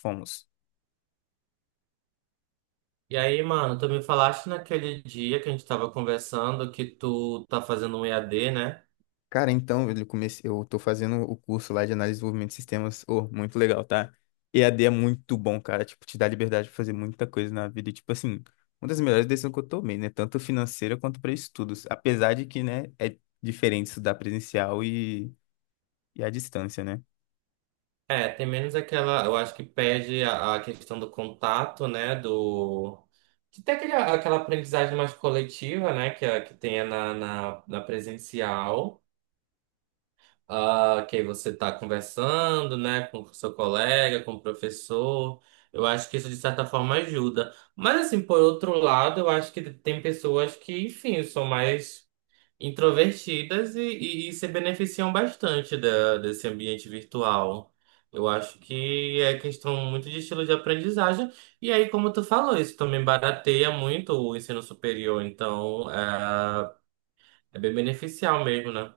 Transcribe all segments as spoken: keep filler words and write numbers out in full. Fomos. E aí, mano, tu me falaste naquele dia que a gente tava conversando que tu tá fazendo um E A D, né? Cara, então eu comecei, eu tô fazendo o curso lá de análise e desenvolvimento de sistemas. Oh, muito legal, tá? E a d é muito bom, cara. Tipo, te dá liberdade de fazer muita coisa na vida. E, tipo assim, uma das melhores decisões que eu tomei, né? Tanto financeira quanto para estudos. Apesar de que, né, é diferente estudar presencial e, e à distância, né? É, tem menos aquela, eu acho que perde a, a questão do contato, né? Do. De ter aquele, aquela aprendizagem mais coletiva, né? Que, a- que tenha na, na, na presencial. Ah que aí você tá conversando, né? Com o seu colega, com o professor. Eu acho que isso, de certa forma, ajuda. Mas, assim, por outro lado, eu acho que tem pessoas que, enfim, são mais. introvertidas e, e, e se beneficiam bastante da- desse ambiente virtual. Eu acho que é questão muito de estilo de aprendizagem. E aí, como tu falou, isso também barateia muito o ensino superior. Então, é, é bem beneficial mesmo, né?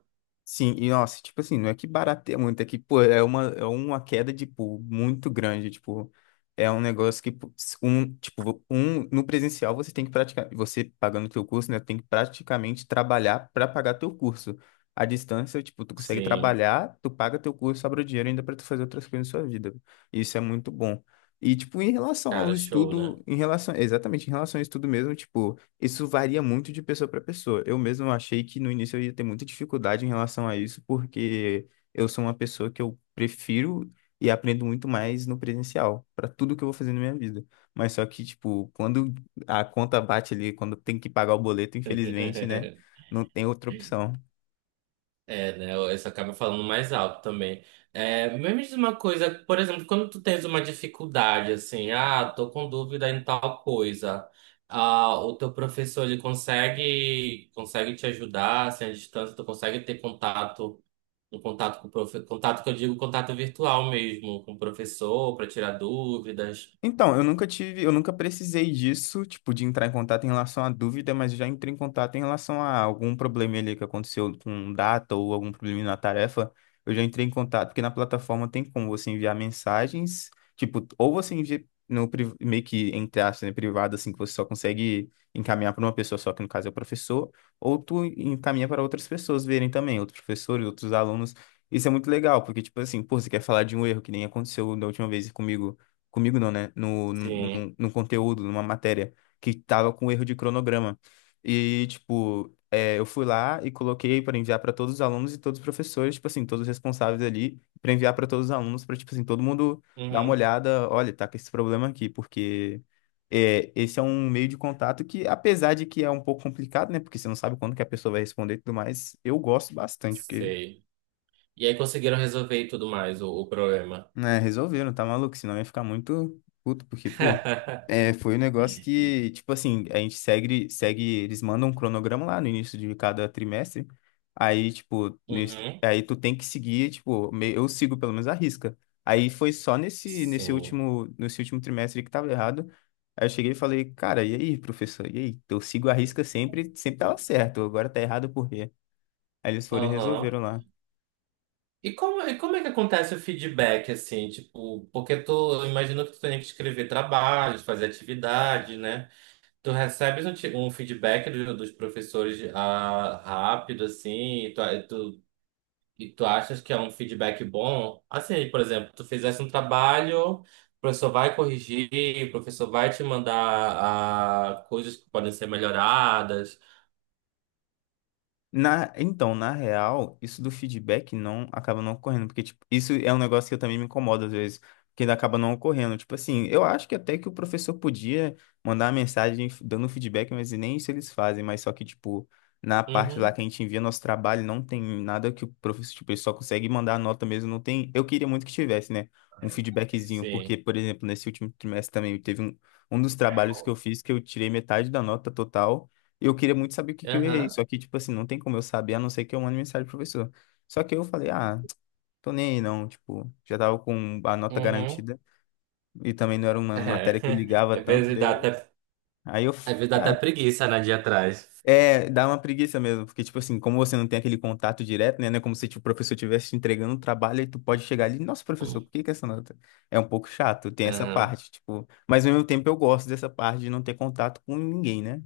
Sim, e nossa, tipo assim, não é que barateia muito, é que, pô, é uma, é uma queda de pô muito grande, tipo, é um negócio que, pô, s- um, tipo, um, no presencial você tem que praticar, você pagando teu curso, né, tem que praticamente trabalhar para pagar teu curso. À distância, tipo, tu consegue Sim, trabalhar, tu paga teu curso, sobra o dinheiro ainda para tu fazer outras coisas na sua vida. Isso é muito bom. E, tipo, em relação ao cara, show, né? estudo, em relação, exatamente, em relação ao estudo mesmo, tipo, isso varia muito de pessoa para pessoa. Eu mesmo achei que no início eu ia ter muita dificuldade em relação a isso, porque eu sou uma pessoa que eu prefiro e aprendo muito mais no presencial, para tudo que eu vou fazer na minha vida. Mas só que, tipo, quando a conta bate ali, quando tem que pagar o boleto, infelizmente, né, não tem outra opção. É, né? Isso acaba falando mais alto também. É, mas me diz uma coisa, por exemplo, quando tu tens uma dificuldade, assim, ah, tô com dúvida em tal coisa, ah, o teu professor, ele consegue, consegue te ajudar, assim, à distância, tu consegue ter contato, um contato com o profe, contato que eu digo, contato virtual mesmo, com o professor, para tirar dúvidas, Então, eu nunca tive, eu nunca precisei disso, tipo, de entrar em contato em relação à dúvida, mas eu já entrei em contato em relação a algum problema ali que aconteceu com data ou algum problema na tarefa. Eu já entrei em contato, porque na plataforma tem como você enviar mensagens, tipo, ou você envia no pri- meio que entre aspas, né, privado, assim, que você só consegue encaminhar para uma pessoa só, que no caso é o professor, ou tu encaminha para outras pessoas verem também, outros professores, outros alunos. Isso é muito legal, porque, tipo assim, pô, você quer falar de um erro que nem aconteceu da última vez comigo comigo não, né? No, sim, no, no conteúdo, numa matéria, que tava com erro de cronograma. E, tipo, é, eu fui lá e coloquei para enviar para todos os alunos e todos os professores, tipo assim, todos os responsáveis ali, para enviar para todos os alunos, para, tipo assim, todo mundo dar uma uhum, olhada, olha, tá com esse problema aqui, porque é, esse é um meio de contato que, apesar de que é um pouco complicado, né? Porque você não sabe quando que a pessoa vai responder e tudo mais, eu gosto bastante, porque sei. E aí conseguiram resolver e tudo mais, o, o problema. é, resolveram, tá maluco? Senão ia ficar muito puto, porque, pô, é, foi um negócio que, tipo assim, a gente segue, segue, eles mandam um cronograma lá no início de cada trimestre, aí, tipo, no ins- Uhum, aí tu tem que seguir, tipo, me- eu sigo pelo menos a risca. Aí foi só nesse, nesse sim. último, nesse último trimestre que tava errado, aí eu cheguei e falei, cara, e aí, professor, e aí? Eu sigo a risca sempre, sempre tava certo, agora tá errado por quê? Aí eles foram e Aham. resolveram lá. E como, e como é que acontece o feedback, assim, tipo, porque tu, eu imagino que tu tem que escrever trabalhos, fazer atividade, né? Tu recebes um, ti- um feedback do- dos professores, ah, rápido, assim, e tu, e tu, e tu achas que é um feedback bom? Assim, por exemplo, tu fizesse um trabalho, o professor vai corrigir, o professor vai te mandar, ah, coisas que podem ser melhoradas. Na, então, na real, isso do feedback não acaba não ocorrendo, porque tipo, isso é um negócio que eu também me incomodo às vezes, que ainda acaba não ocorrendo. Tipo assim, eu acho que até que o professor podia mandar uma mensagem f- dando feedback, mas nem isso eles fazem, mas só que, tipo, na parte lá Uhum. que a gente envia nosso trabalho, não tem nada que o professor, tipo, ele só consegue mandar a nota mesmo, não tem. Eu queria muito que tivesse, né? Um feedbackzinho, porque, Sim. por exemplo, nesse último trimestre também teve um, um dos trabalhos que eu fiz que eu tirei metade da nota total. Eu queria muito saber o que que eu errei, Aham. só que, tipo assim, não tem como eu saber, a não ser que eu mande mensagem pro professor. Só que eu falei, ah, tô nem aí não, tipo, já tava com a nota Uhum. garantida e também não era uma É, matéria que eu ligava às tanto, vezes daí dá eu... até, Aí eu, às vezes dá tá, até preguiça, né, de ir atrás. é, dá uma preguiça mesmo, porque, tipo assim, como você não tem aquele contato direto, né, não é como se tipo, o professor estivesse te entregando um trabalho e tu pode chegar ali, nossa, professor, por que que essa nota? É um pouco chato, tem essa Aham, parte, tipo, mas ao mesmo tempo eu gosto dessa parte de não ter contato com ninguém, né?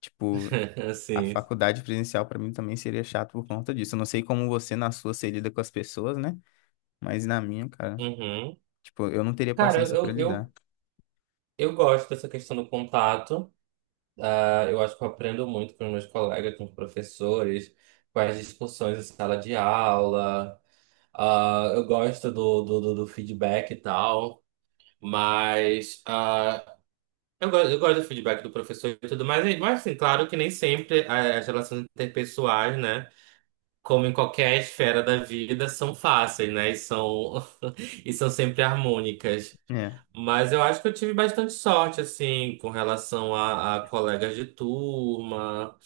Tipo, a sim. faculdade presencial pra mim também seria chato por conta disso. Eu não sei como você na sua se lida com as pessoas, né? Mas na minha, cara, Uhum. tipo, eu não teria Cara, paciência pra eu, lidar. eu, eu gosto dessa questão do contato. Ah, eu acho que eu aprendo muito com os meus colegas, com os professores, com as discussões em sala de aula. Ah, eu gosto do, do, do, do feedback e tal. Mas, ah, eu, go- eu gosto do feedback do professor e tudo mais. Mas, assim, claro que nem sempre, ah, as relações interpessoais, né? Como em qualquer esfera da vida, são fáceis, né? E são, e são sempre harmônicas. É. Mas eu acho que eu tive bastante sorte, assim, com relação a, a colegas de turma,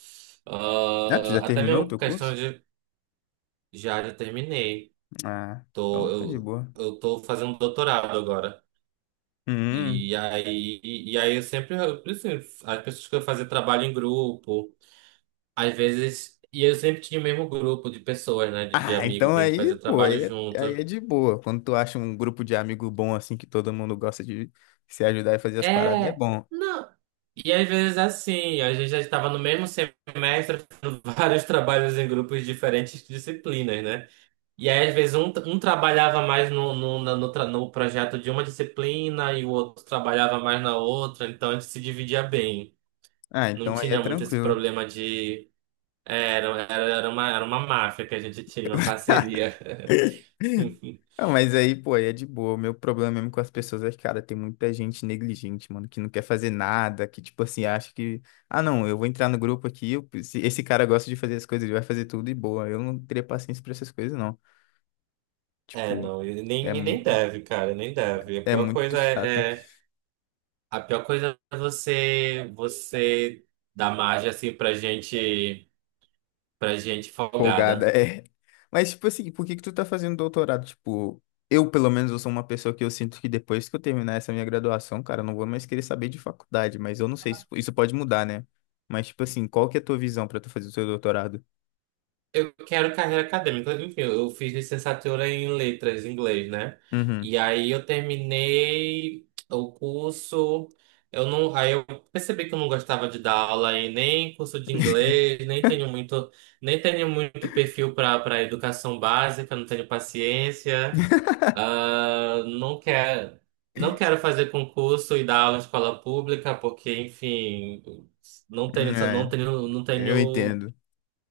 Ah, tu já ah, até terminou o mesmo com teu questão curso? de. Já, já terminei. Ah, Tô, então tá de eu, boa. eu Tô fazendo doutorado agora. Hum. E aí, e, e aí eu sempre, eu, assim, as pessoas que eu fazia trabalho em grupo, às vezes, e eu sempre tinha o mesmo grupo de pessoas, né, de, de Ah, amigos então que a gente aí, fazia pô, trabalho aí é, aí é junto. de boa. Quando tu acha um grupo de amigo bom assim que todo mundo gosta de se ajudar e fazer as paradas, é É, bom. não. E às vezes assim, a gente já estava no mesmo semestre fazendo vários trabalhos em grupos de diferentes disciplinas, né? E aí às vezes um, um trabalhava mais no, no, na- no, tra- no projeto de uma disciplina e o outro trabalhava mais na outra, então a gente se dividia bem. Ah, Não então aí é tinha muito esse tranquilo. problema de. é, Era, era, era uma, era uma máfia que a gente tinha, uma parceria. Ah, mas aí, pô, aí é de boa. O meu problema mesmo com as pessoas é que, cara, tem muita gente negligente, mano, que não quer fazer nada, que, tipo assim, acha que, ah, não, eu vou entrar no grupo aqui, eu- se esse cara gosta de fazer as coisas, ele vai fazer tudo e boa. Eu não teria paciência pra essas coisas, não. É, Tipo, não, e é, nem, e nem mu- deve, cara, nem deve. A é pior muito coisa chato. é, é A pior coisa é você, você dar margem assim pra gente, pra gente Folgada, folgada. é. Mas, tipo assim, por que que tu tá fazendo doutorado? Tipo, eu, pelo menos, eu sou uma pessoa que eu sinto que depois que eu terminar essa minha graduação, cara, eu não vou mais querer saber de faculdade, mas eu não sei, se isso pode mudar, né? Mas, tipo assim, qual que é a tua visão pra tu fazer o teu doutorado? Eu quero carreira acadêmica. Enfim, eu fiz licenciatura em letras, em inglês, né? Uhum. E aí eu terminei o curso. Eu não, aí eu Percebi que eu não gostava de dar aula em nem curso de inglês, nem tenho muito, nem tenho muito perfil para para educação básica, não tenho paciência. Ah, não quero, não quero fazer concurso e dar aula em escola pública, porque, enfim, não Hum, tenho, não é, tenho, não eu tenho entendo.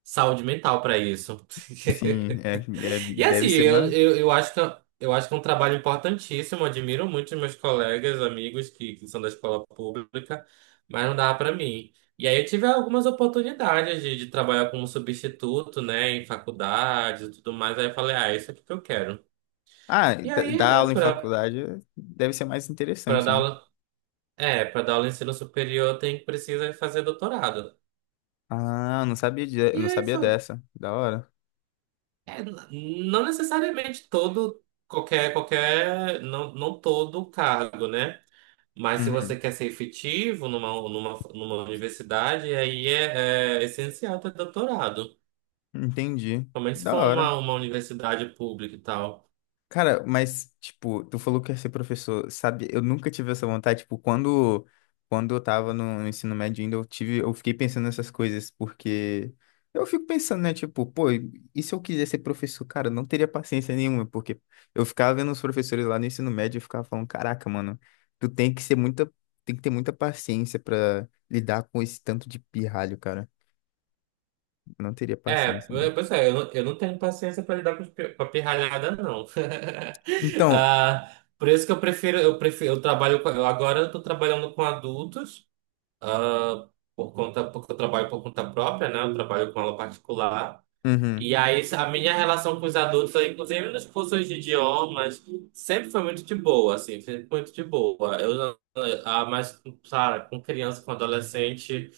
saúde mental pra isso. Sim, é, é- E assim, deve ser eu, mais. eu, eu acho que é, eu acho que é um trabalho importantíssimo. Admiro muito os meus colegas, amigos que, que são da escola pública, mas não dá pra mim. E aí eu tive algumas oportunidades de, de trabalhar como substituto, né, em faculdades e tudo mais. Aí eu falei, ah, isso é o que eu quero. Ah, E d- aí, dar né, aula em pra, faculdade é- deve ser mais Pra interessante, dar né? aula, é, pra dar aula em ensino superior, tem precisa fazer doutorado. Ah, não sabia, de, E não aí sabia foi, dessa. Da hora. É, n- não necessariamente todo, qualquer, qualquer, não, não todo cargo, né? Mas se você Uhum. quer ser efetivo numa, numa, numa universidade, aí é, é essencial ter doutorado. Entendi. Principalmente se Da for uma, hora. uma universidade pública e tal. Cara, mas, tipo, tu falou que ia ser professor, sabe? Eu nunca tive essa vontade, tipo, quando, quando eu tava no, no ensino médio ainda, eu tive, eu fiquei pensando nessas coisas, porque eu fico pensando, né, tipo, pô, e se eu quiser ser professor, cara, eu não teria paciência nenhuma, porque eu ficava vendo os professores lá no ensino médio e ficava falando, caraca, mano, tu tem que ser muita, tem que ter muita paciência pra lidar com esse tanto de pirralho, cara. Eu não teria É, paciência. Né? é, pois é, eu não, eu não tenho paciência para lidar com, os pi- com a pirralhada, não. Então, Ah, por isso que eu prefiro, eu prefiro, eu trabalho, com- eu agora eu tô trabalhando com adultos. Ah, por conta, porque eu trabalho por conta própria, né? Eu trabalho com aula particular. uhum. E aí, a minha relação com os adultos, inclusive nas cursos de idiomas, sempre foi muito de boa, assim, sempre muito de boa. Eu, não- ah, mas, Cara, com criança, com adolescente,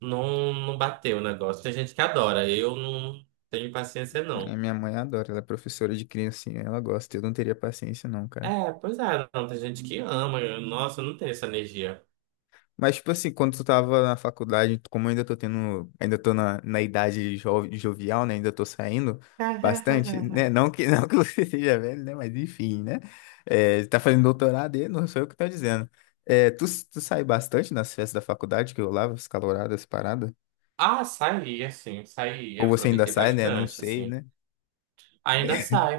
não, não bateu o negócio. Tem gente que adora, eu não tenho paciência, É, não. minha mãe adora, ela é professora de criancinha, ela gosta. Eu não teria paciência, não, cara. É, pois é, não, tem gente que ama, eu- nossa, eu não tenho essa energia. Mas, tipo assim, quando tu tava na faculdade, como eu ainda tô tendo, ainda tô na, na idade jo- jovial, né? Ainda tô saindo bastante, né? Não que, não que você seja velho, né? Mas enfim, né? É, tá fazendo doutorado e não sou eu que tô dizendo. É, tu, tu sai bastante nas festas da faculdade que eu rolava, as caloradas, parada? Ah, saí, assim, saí, Ou você ainda aproveitei sai, né? Não bastante, sei, assim. né? Ainda sai.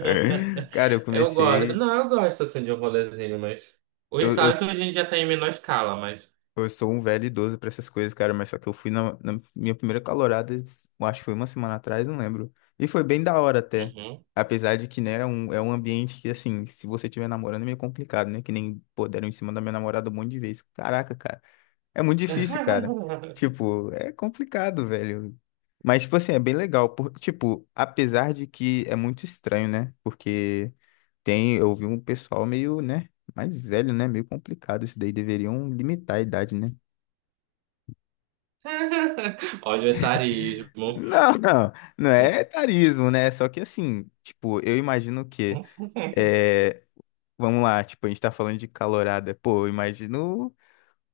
Cara, eu Eu gosto. comecei. Não, eu gosto assim de um rolezinho, mas. Hoje, Eu, eu, claro que hoje a gente já tá em menor escala, mas. Eu sou um velho idoso pra essas coisas, cara, mas só que eu fui na, na minha primeira calorada, eu acho que foi uma semana atrás, não lembro. E foi bem da hora até. Uhum. Apesar de que, né, é um, é um ambiente que, assim, se você estiver namorando é meio complicado, né? Que nem, pô, deram em cima da minha namorada um monte de vezes. Caraca, cara. É muito difícil, cara. Tipo, é complicado, velho. Mas, tipo assim, é bem legal. Por, tipo, apesar de que é muito estranho, né? Porque tem, eu vi um pessoal meio, né? Mais velho, né? Meio complicado. Isso daí deveriam limitar a idade, né? Olha o etarismo. Não, não, não é etarismo, né? Só que assim, tipo, eu imagino que, é, vamos lá, tipo, a gente tá falando de calorada, pô, eu imagino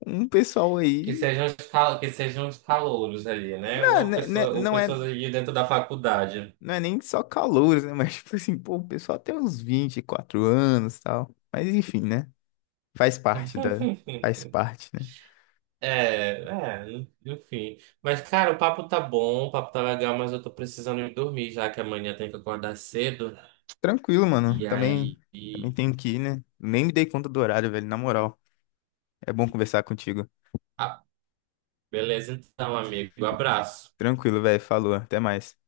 um pessoal Que aí, sejam os cal... Que sejam os calouros ali, né? não, Ou, né, né, pessoa... Ou não é, pessoas ali dentro da faculdade. não é nem só calouros, né? Mas tipo assim, pô, o pessoal tem uns vinte e quatro anos e tal, mas enfim, né? Faz parte da, faz parte, né? É, é, enfim. Mas, cara, o papo tá bom, o papo tá legal, mas eu tô precisando ir dormir, já que amanhã tem que acordar cedo. Tranquilo, mano, E também, aí, também tenho que ir, né? Nem me dei conta do horário, velho, na moral. É bom conversar contigo. ah, beleza então, amigo. Abraço. Tranquilo, velho, falou, até mais.